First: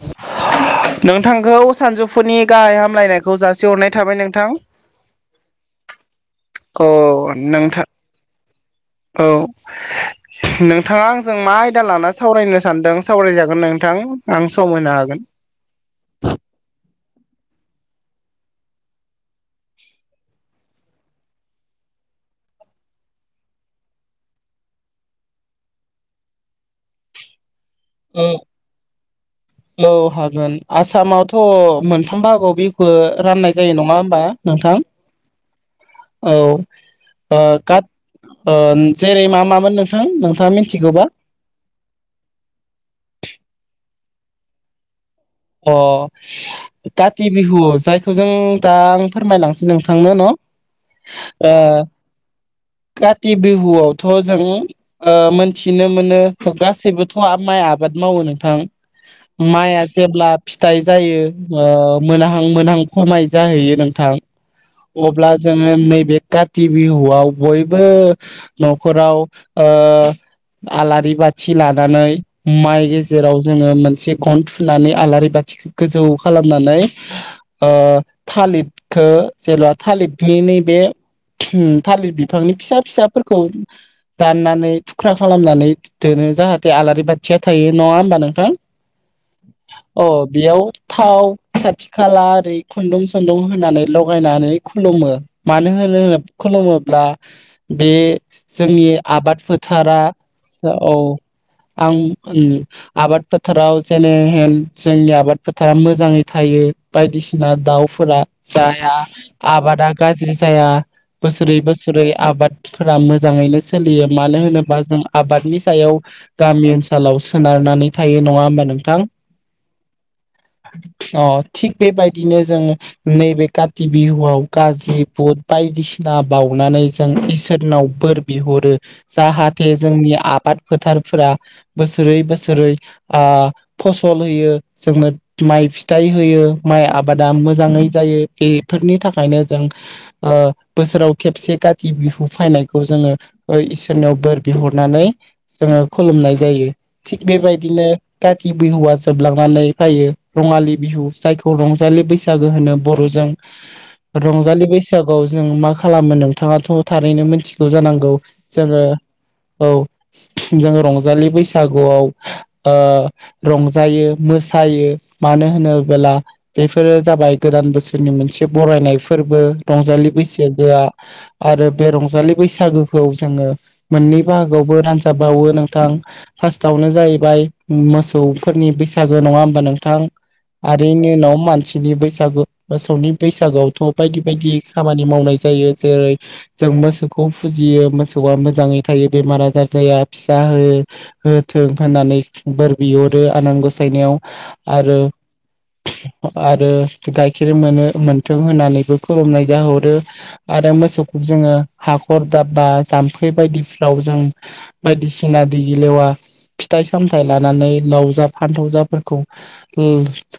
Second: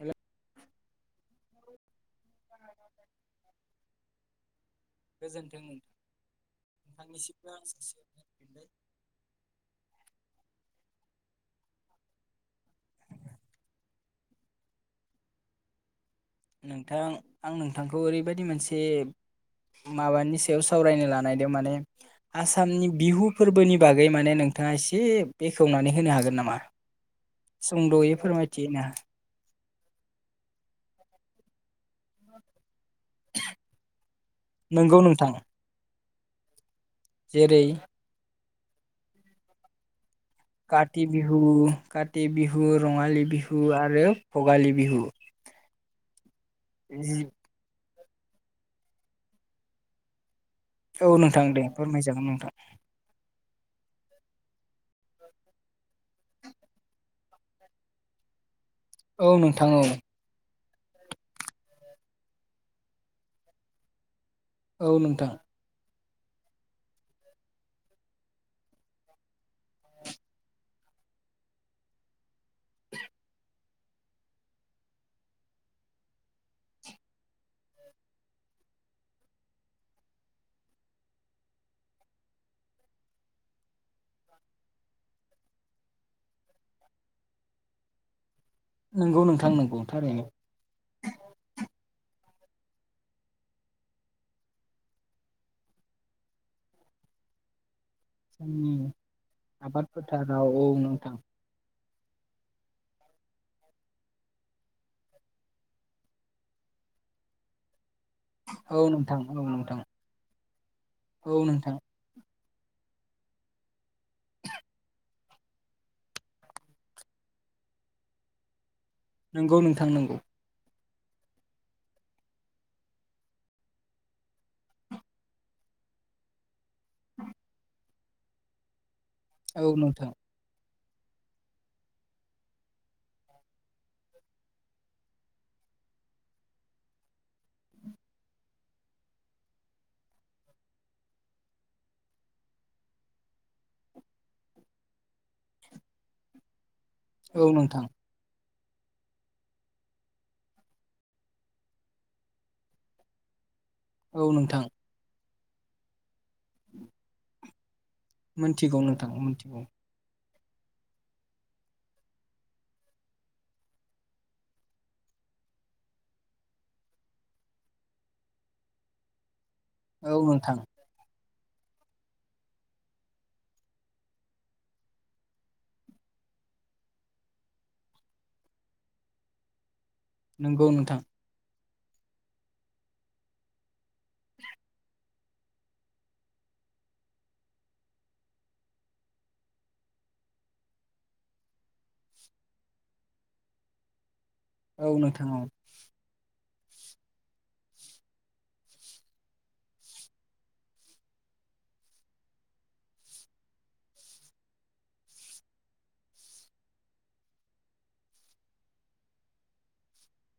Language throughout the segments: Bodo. हेल' नोंथांखौ सानजौफुनि गाहाय हामलायनायखौ जासिहरनाय थाबाय नोंथां गोजोन्थों अ नोंथांनिसिमबो आं नोंथां। सासे फिनबाय औ नोंथाङा आंजों मा आयदा लाना सावरायनो सानदों सावरायजागोन नोंथां आं सम होनो हागोन नोंथां आं नोंथांखौ ओरैबायदि मोनसे माबानि सायाव सावरायनो लानायदों माने आसामनि बिहु फोरबोनि बागै माने नोंथाङा एसे बेखेवनानै होनो हागोन नामा? सुंद'यै हागोन फोरमायथि ना औ हागोन आसामावथ' मोनथाम भाहागोआव बि खो राननाय जायो नङा होमबा नोंथां? नंगौ नोंथां औ ओ जेरै खाथ ओम जेरै मा मामोन नोंथां? नोंथाङा काथि मिथिगौबा बिहु काथि बिहु रङालि बिहु आरो भगालि बिहु अ काथि बिहुआव जाय थ जों दा आं फोरमायलांनोसै नोंथांनो न' औ नोंथां दे ओ फोरमाय जागोन नोंथां काति बिहुआवथ' जों ओ मोनथिनो मोनो गासैबोथ' माइ आबाद मावो नोंथां औ नोंथां माइआ औ जेब्ला फिथाइ जायो ओ मोनहां मोनहां खमाय जाहैयो नोंथां औ नोंथां अब्ला जोङो नै बे काति बिहुआव बयबो न'खराव ओ आलारि बाथि लानानै माइ गेजेराव जोङो मोनसे गन थु नानै आलारि बाथिखौ गोजौ खालामनानै ओ थालिरखो जेब्ला थालिरनि नैबे उम थालिर बिफांनि फिसा फिसाफोरखौ दाननानै थुख्रा खालामनानै दोनो जाहाथे आलारि बाथिया थायो नङा होमबा नोंथां नंगौ नोंथां नंगौ अ थारैनो बेयाव थाव खाथि खाला ओरै खुन्दुं सुन्दुं होनानै लगायनानै खुलुमो मानो होनो खुलुमोब्ला बे जोंनि आबाद फोथारा औ आं उम आबाद फोथाराव जेने जोंनि आबाद फोथारा मोजाङै थायो बायदिसिना दाउ फोरा औ जाया नोंथां औ नोंथां आबादा गाज्रि जाया औ बोसोरै नोंथां बोसोरै आबाद फोरा मोजाङैनो सोलियो मानो होनोबा जों आबादनि सायाव गामि ओनसोलाव सोनारनानै थायो नङा होमबा नोंथां नोंगौ नोंथां नोंगौ अ थिग बेबायदिनो जों नैबे काति बिहुआव गाज्रि बुट बायदिसिना बाउनानै जों इसोरनाव बोर बिहरो औ जाहाथे नोंथां जोंनि आबाद फोथारफोरा बोसोरै बोसोरै आ फस सल होयो जोंनो माइ फिथाइ होयो माइ आबादा मोजाङै जायो बेफोरनि थाखायनो जों ओ बोसोराव खेबसे काति बिहु फायनायखौ जोङो इसोरनियाव बोर बिहरनानै जोङो खुलुमनाय जायो थिख औ नोंथां बेबायदिनो कात ति बिहुआ जोबलांनानै फायो रङालि बिहु जायखौ रंजालि बैसागो होनो बर'जों औ नोंथां रंजालि बैसागुआव जों मा खालामो नोंथाङाथ' थारैनो मिथिगौ जानांगौ। गौ मोनथिगौ जोङो नोंथां मोनथिगौ औ। जोंङो रंजालि बैसागुआव ओ रं जायो मोसायो मानो होनोबला बेफोरो जाबाय गोदान बोसोरनि मोनसे बरायनाय फोरबो रंजालि औ नोंथां बैसागो आ आरो बे रंजालि बैसागोखौ जोङो मोननै बाहागोआवबो रानजाब बावो नोंथां फार्स्टआवनो जाहैबाय मोसौ फोरनि बैसागो नङा होनबा नों नंगौ आरो नोंथां इनि उनाव मानसि बैसागु मोसौनि बैसागुआवथ' बायदि बायदि खामानि मावनाय जायो जेरै जों मोसौखौ फुजियो मोसौआ मोजाङै थायो बेमार आजार जाया फिसा हो होथों होननानै बोर बियो आरो आनान गसायनायाव औ नोंथां औ। आरो गाइखेर मोनो मोनथों होननानैबो खुलुमनाय जाहरो आरो मोसौखौ जोङो हाखर दाबबा जाम्फै बायदिफ्राव जों बायदिसिना दैगिलेवा फिथाइ सामथायाइ लानानै लाव जा फानथाव जाफोरखौ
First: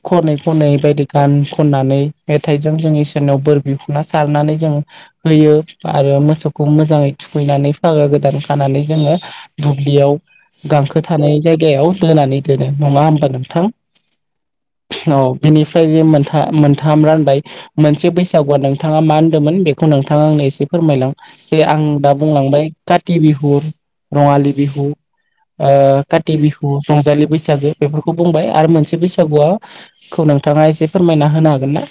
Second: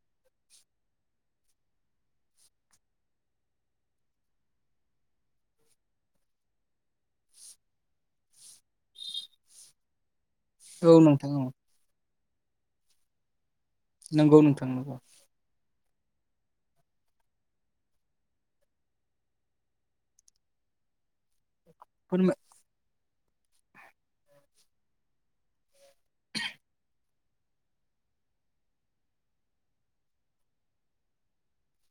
खनै खनै बायदि गान खननानै मेथाइजों जों इसोरनियाव बोर बिखुना सारनानै जों होयो आरो मोसौखौ मोजाङै थुखैनानै फागा गोदान खानानै जोङो दुब्लियाव औ गांखो नोंथां थानाय औ जायगायाव दोनानै दोनो नङा होमबा नोंथां। नंगौ नोंथां नंगौ। फ्राय मोनथा मोनथाम रानबाय मोनसे बैसागुआ नोंथाङा मा होनदोंमोन बेखौ नोंथाङा आंनो एसे फोरमायलां जे आं दा फोरमाय बुंलांबाय। काति बिहु रङाली बिहु आ काति बि हु रंजालि बैसागो बेफोरखौ बुंबाय आरो मोनसे बैसागुआ खौ नोंथाङा एसे फोरमायना होनो हागोन ना?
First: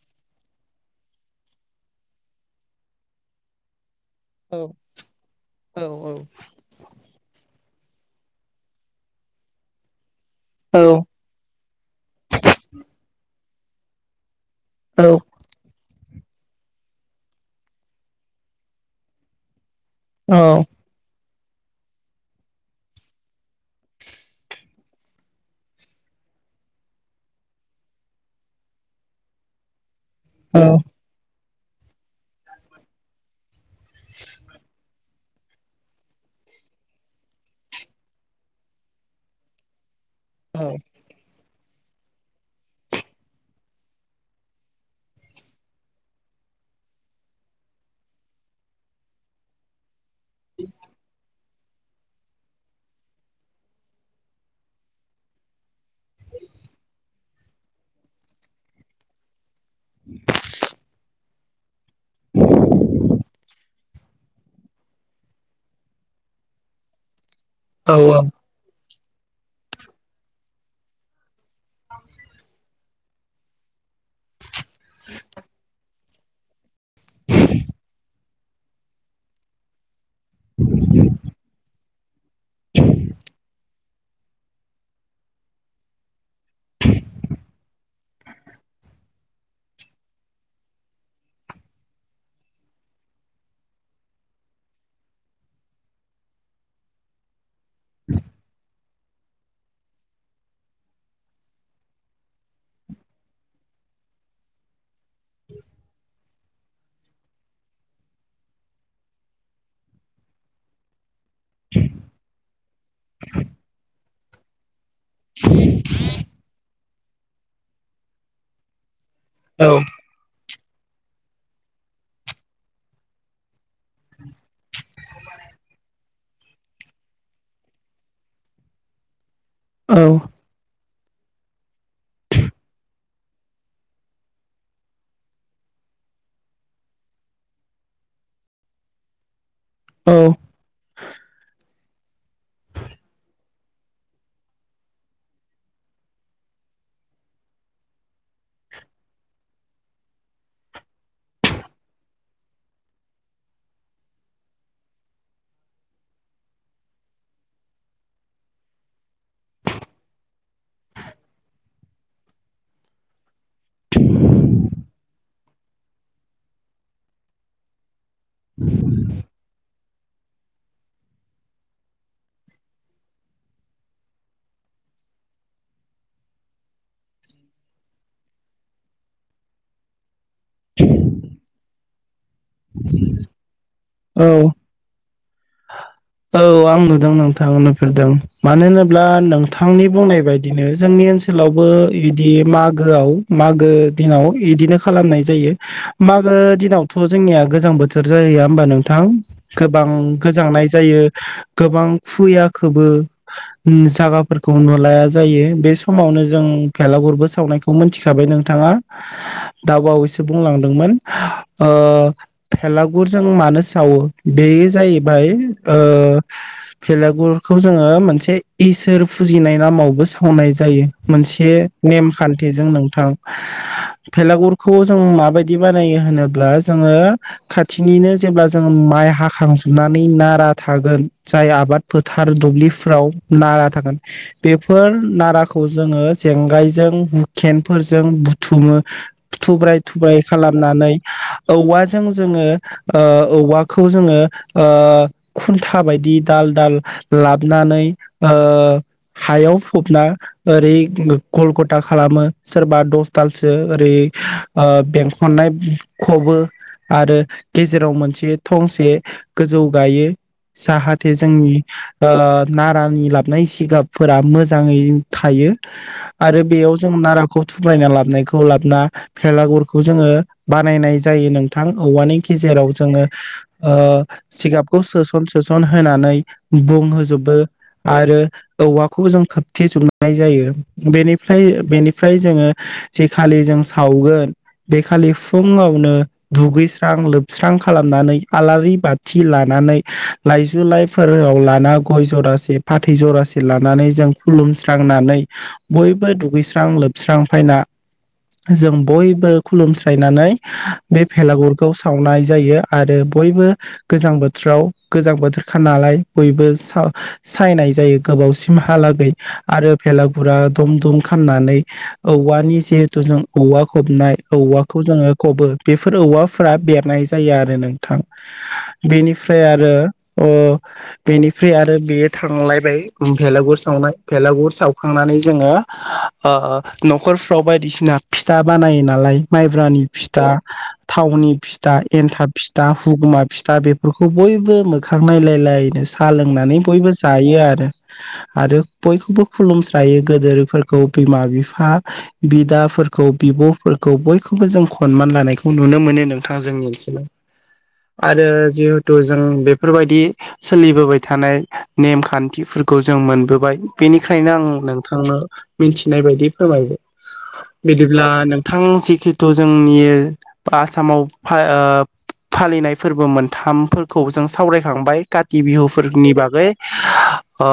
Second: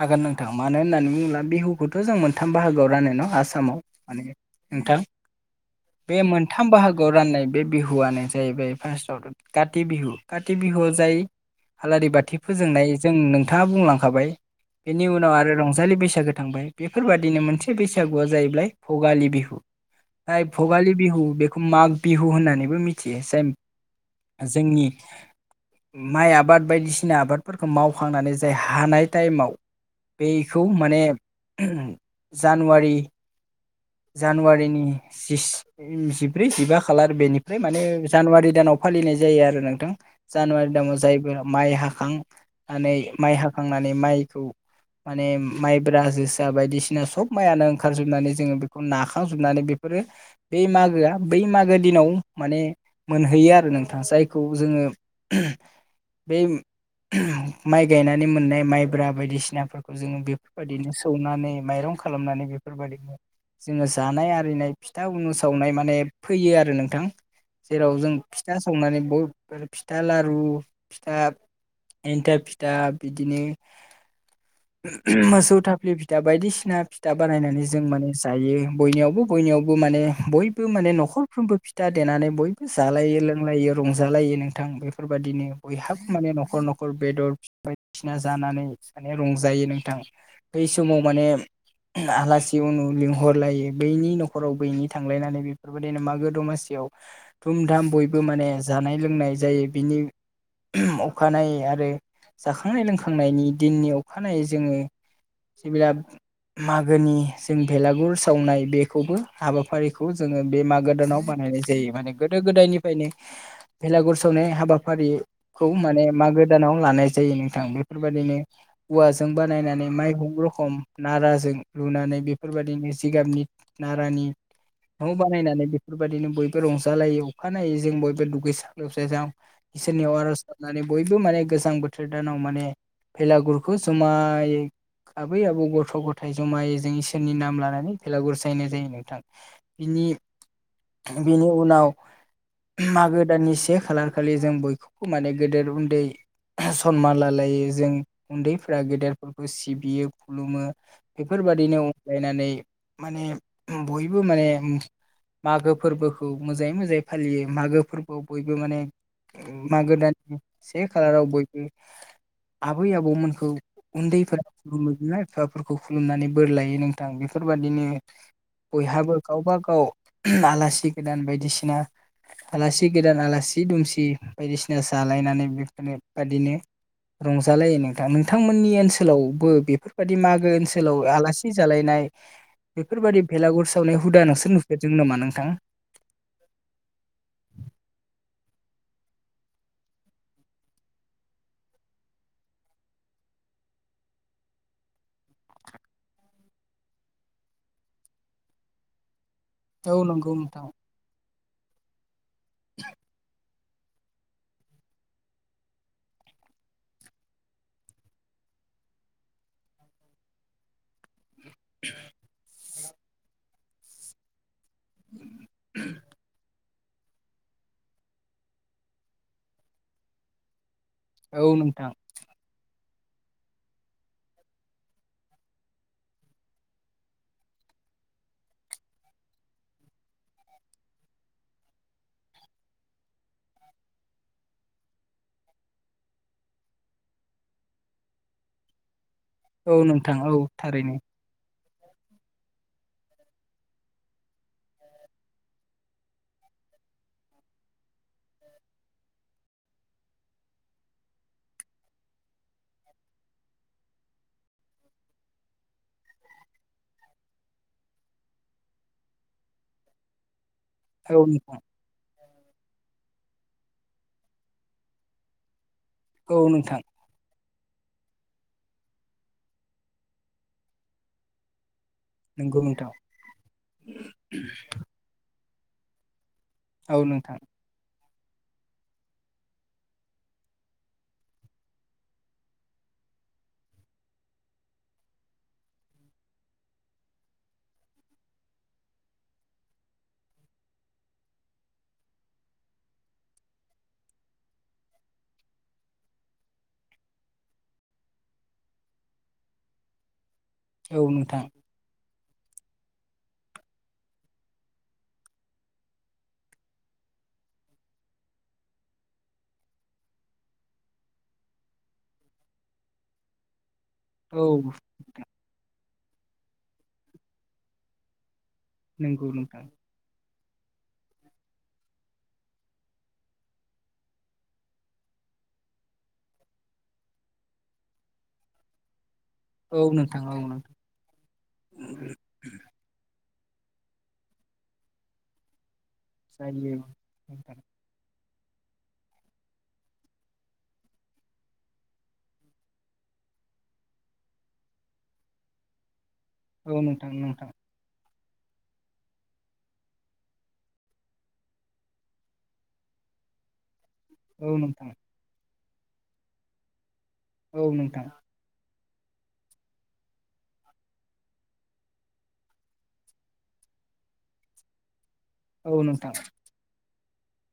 हागोन नोंथां मानो होननानै बुङोब्ला बिहुखौथ' जों मोनथाम बाहागोआव रानो न' आसामाव माने औ नोंथां औ बे मोनथाम बाहागोआव राननाय बे बिहुआनो जाहैबाय फार्स्टआवथ' काति बिहु काति बिहुयाव जाय आलारि बाथि फोजोंनाय जों नों नोंथाङा बुंलांखाबाय बेनि उनाव आरो रंजालि बैसागु थांबाय बेफोरबादिनो मोनसे बैसागुआ जाहैबाय भगालि बिहु औ आइ भगालि बिहु बेखौ माग बिहु होननानैबो मिथियो जाय जोंनि माइ आबाद बायदिसिना आबादफोरखौ मावखांनानै जाय हानाय टाइमाव औ बेखौ माने जानुवारि जानुवारिनि जि जिब्रै जिबा खालार बेनिफ्राय माने जानुवारि दानाव फालिनाय जायो आरो नोंथां। जानुवारि दामाव जायफोरा माइ हाखांनानै माइ हाखांना नै माइखौ माने माइब्रा जोसा बायदिसिना सब माइयानो ओंखारजोबनानै जोङो बेखौ नाखांजोबनानै बेफोरो बे मागोआ बै मागो दिनाव माने मोनहैयो आरो नोंथां जायखौ जोङो बै माइ गायनानै मोननाय माइब्रा बायदिसिनाफोर जोङो बेफोरबायदिनो सौनानै माइरं खालामनानै बेफोरबायदिनो जोङो जानाय आरिनाय फिथा उनु सावनाय माने फैयो आरो नोंथां जेराव औ जों फिथा सावनानै ब फिथा लारु फिथा एनथाब फिथा बिदिनो उह मोसौ थापिलि फि था बायदिसिना फिथा बानायनानै जों माने जायो बयनियावबो बयनियावबो माने बयबो माने न'खरफ्रोमबो फि था देनानै बयबो जालायो लोंलायो रंजालायो नोंथां बेफोरबायदिनो बयहाबो माने न'खर न'खर बेदर बायदिसिना जानानै माने रंजायो नोंथां बै समाव माने आलासि उनु लिंहरलायो बैनि न'खराव बैनि थांलायनानै बेफोरबायदिनो मागो दमासियाव धुमधाम बयबो माने जानाय लोंनाय जायो बिनि अखानायै आरो जाखांनाय लों खांनायनि दिननि अखानायै जोङो जेला मागोनि जों भेलागुर सावनाय बेखौबो हाबाफारिखौ जोङो बे मागो दानाव बानायनाय जायो माने गोदो गोदायनिफ्रायनो भेलागुर सावनाय हाबा हाबाफारिखौ माने मागो दानाव लानाय जायो नोंथां बे फोरबायदिनो औवाजों बानायनानै माइहुं रखम नाराजों लुनानै बेफोरबायदिनो जिगाबनि नारानि न' बानायनानै बेफोरबायदिनो बयबो रंजालायो अखानायै जों बयबो दुगैस्रां लोबस्रा जों इसे औ नेवार [unintelligible] बयबो माने गोजां बोथोर दानाव माने भेलागुरखौ जमायै आबै आबौ गथ' गथाय जमायै जों इसोरनि नाम लानानै भेलागुर जायनाय जायो नोंथां बिनि औ बिनि उनाव मागो दाननि से खालार खालि जों बयखौबो माने गेदेर उन्दै सनमान लालायो जों उन्दैफ्रा गेदेरफोरखौ सिबियो खुलुमो बेफोरबादिनो अनलायनानै माने बयबो माने मागो फोरबोखौ मोजाङै मोजाङै फालियो मागो फोरबोआव बयबो माने मागो दाननि से खालाराव बयबो आबै आबौमोनखौ उन्दैफोरा खुलुमो बिमा बिफाफोरखौ खुलुमनानै बोर लायो नोंथां बेफोरबायाददिनो बयहाबो गावब गाव आलासि गोदान बायदिसिना आलासि गोदान आलासि दुमसि बायदिसिना जालायनानै बेफोरनो बादिनो रंजालायो नोंथां नोंथांमोननि ओनसोलावबो बेफोरबायदि मागो ओनसोलाव आलासि जालायनाय बेफोरबायदि बेलागुर सावनाय हुदा औ नोंसो नुफेरदों नामा नों थां औ आं नुदों नोंथां नुफेरदों मानो होनोब्ला नोंथांनि बुंनाय बायदिनो जोंनि ओनसोलावबो इदि मागोआव मागो दिनाव इदिनो खालामनाय जायो मागो दिनावथ' जोंनिया गोजां बोथोर जाहैया होमबा नोंथां गोबां औ नंगौ नोंथां। गोजांनाय गोबां फुयाखोबो जागाफोरखौ नुलाया जायो बे समावनो जों फेलागुरबो सावनायखौ मोनथिखाबाय नोंथाङा दा बावैसो बुंलांदोंमोन ओ भेलागुरजों मानो थावो बेस जायो बाय ओ भेलागुरखौ जोङो मोनसे इसोर फुजिनाय नामावबो सावनाय जायो। मोनसे औ नोंथां नेमखान्थिजों नों थां भेलागुरखौ जों माबायदि बानायो होनोब्ला जोङो खाथिनिनो जेब्ला जों माइ हाखांजोबनानै नारा थागोन जाय आबाद फोथार दुब्लिफ्राव नारा थागोन बेफोर नाराखौ जोङो जेंगायजों हुखेनफोरजों बुथुमो औ थुब्राय नोंथां थुब्राय औ खालामनानै थारैनो औवाजों जोङो ओ औवाखौ जोङो ओ खुन्था बायदि दाल दाल लाबनानै ओ हायाव फबना ओरै गल गथा खालामो सोरबा दस दालसो ओरै बेंखननाय खबो आरो गेजेराव मोनसे थंसे गोजौ गायो। जाहाथे औ जोंनि नोंथां ओ नारानि लाबनाय जिगाबफोरा मोजाङै थायो। औ आरो बेयाव नोंथां जों नारा खौ थुब्रायना लाबनायखौ लाबोना भेलागुरखौ जोङो बानायनाय जायो नोंथां। औवानि नंगौ गेजेराव नोंथां जोङो ओ जिगाबखौ सोसन होनानै औ बुंहोजोबो नोंथां आरो औवाखौ जों खोबथे जोबनाय जायो बेनिफ्राय बेनिफ्राय जोङो जेखालि जों सावगोन बेखालि फुङावनो दुगैस्रां लोबस्रां खालामनानै आलारि बाथि लानानै लाइजु लाइफोराव लाना गय जरासे फाथै जरासे लानानै जों खुलुमस्रांनानै बयबो दुगैस्रां लोबस्रां फैना जों बयबो खुलुमस्रायनानै बे औ नोंथां भेलागुरखौ सावनाय जायो आरो बयबो गोजां बोथोराव गोजां बोथोरखा नालाय बयबो सा सायनाय जायो गोबावसिमहालागै आरो भेलागुरा दुम दुम खामनानै औवानि जिहेथु जों औवा फबनाय औ औवाखौ जोङो खबो बे फोर औवाफोरा बेरनाय जायो आरो नोंथां नंगौ बेनिफ्राय आ नोंथां रो ओ बेनिफ्राय आरो बेयो थांलायबाय भेलागुर सावनाय भेलागुर सावखांनानै जोङो ओ न'खरफ्राव बायदिसिना फिथा बानायो नालाय माइब्रानि औ नोंथां फिथा औ नोंथां थावनि फिथा एनथाब फिथा हुगुमा फिथा बेफोरखौ बयबो मोखां नायलायलायनोसै साहा लोंनानै जायो बयबो जायो नोंथां आरो आरो बयखौबो खुलुमस्रायो गोदोरफोरखौ बिमा बिफा बिदाफोरखौ बिब'फोरखौ बयखौबो जों खनमान लानायखौ नुनो मोनो नों औ नोंथां नोंथां आरो जि हेतु' जों बेफोरबायदि सोलिबोबाय थानाय नेम खानथिफोरखौ जों मोनबोबाय। बेनिखायनो आं औ नोंथां नोंथांनो मिनथिनाय बायदि फोरमायबाय औ नोंथां बिदिब्ला नोंथां जि खिथु जोंनि आसामाव फा ओ फालिनाय फोरबो मोनथाम फोरखौ जों सावरायखांबाय का ति औ बिहुफोरनि नोंथां बागै ओ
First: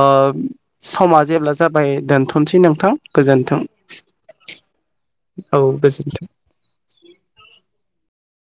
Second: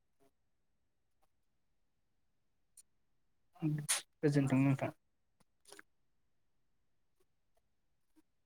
समा जेब्ला जाबाय दोनथ'नोसै नोंथां गोजोन्थों गोजोनथों नोंथां औ गोजोनथों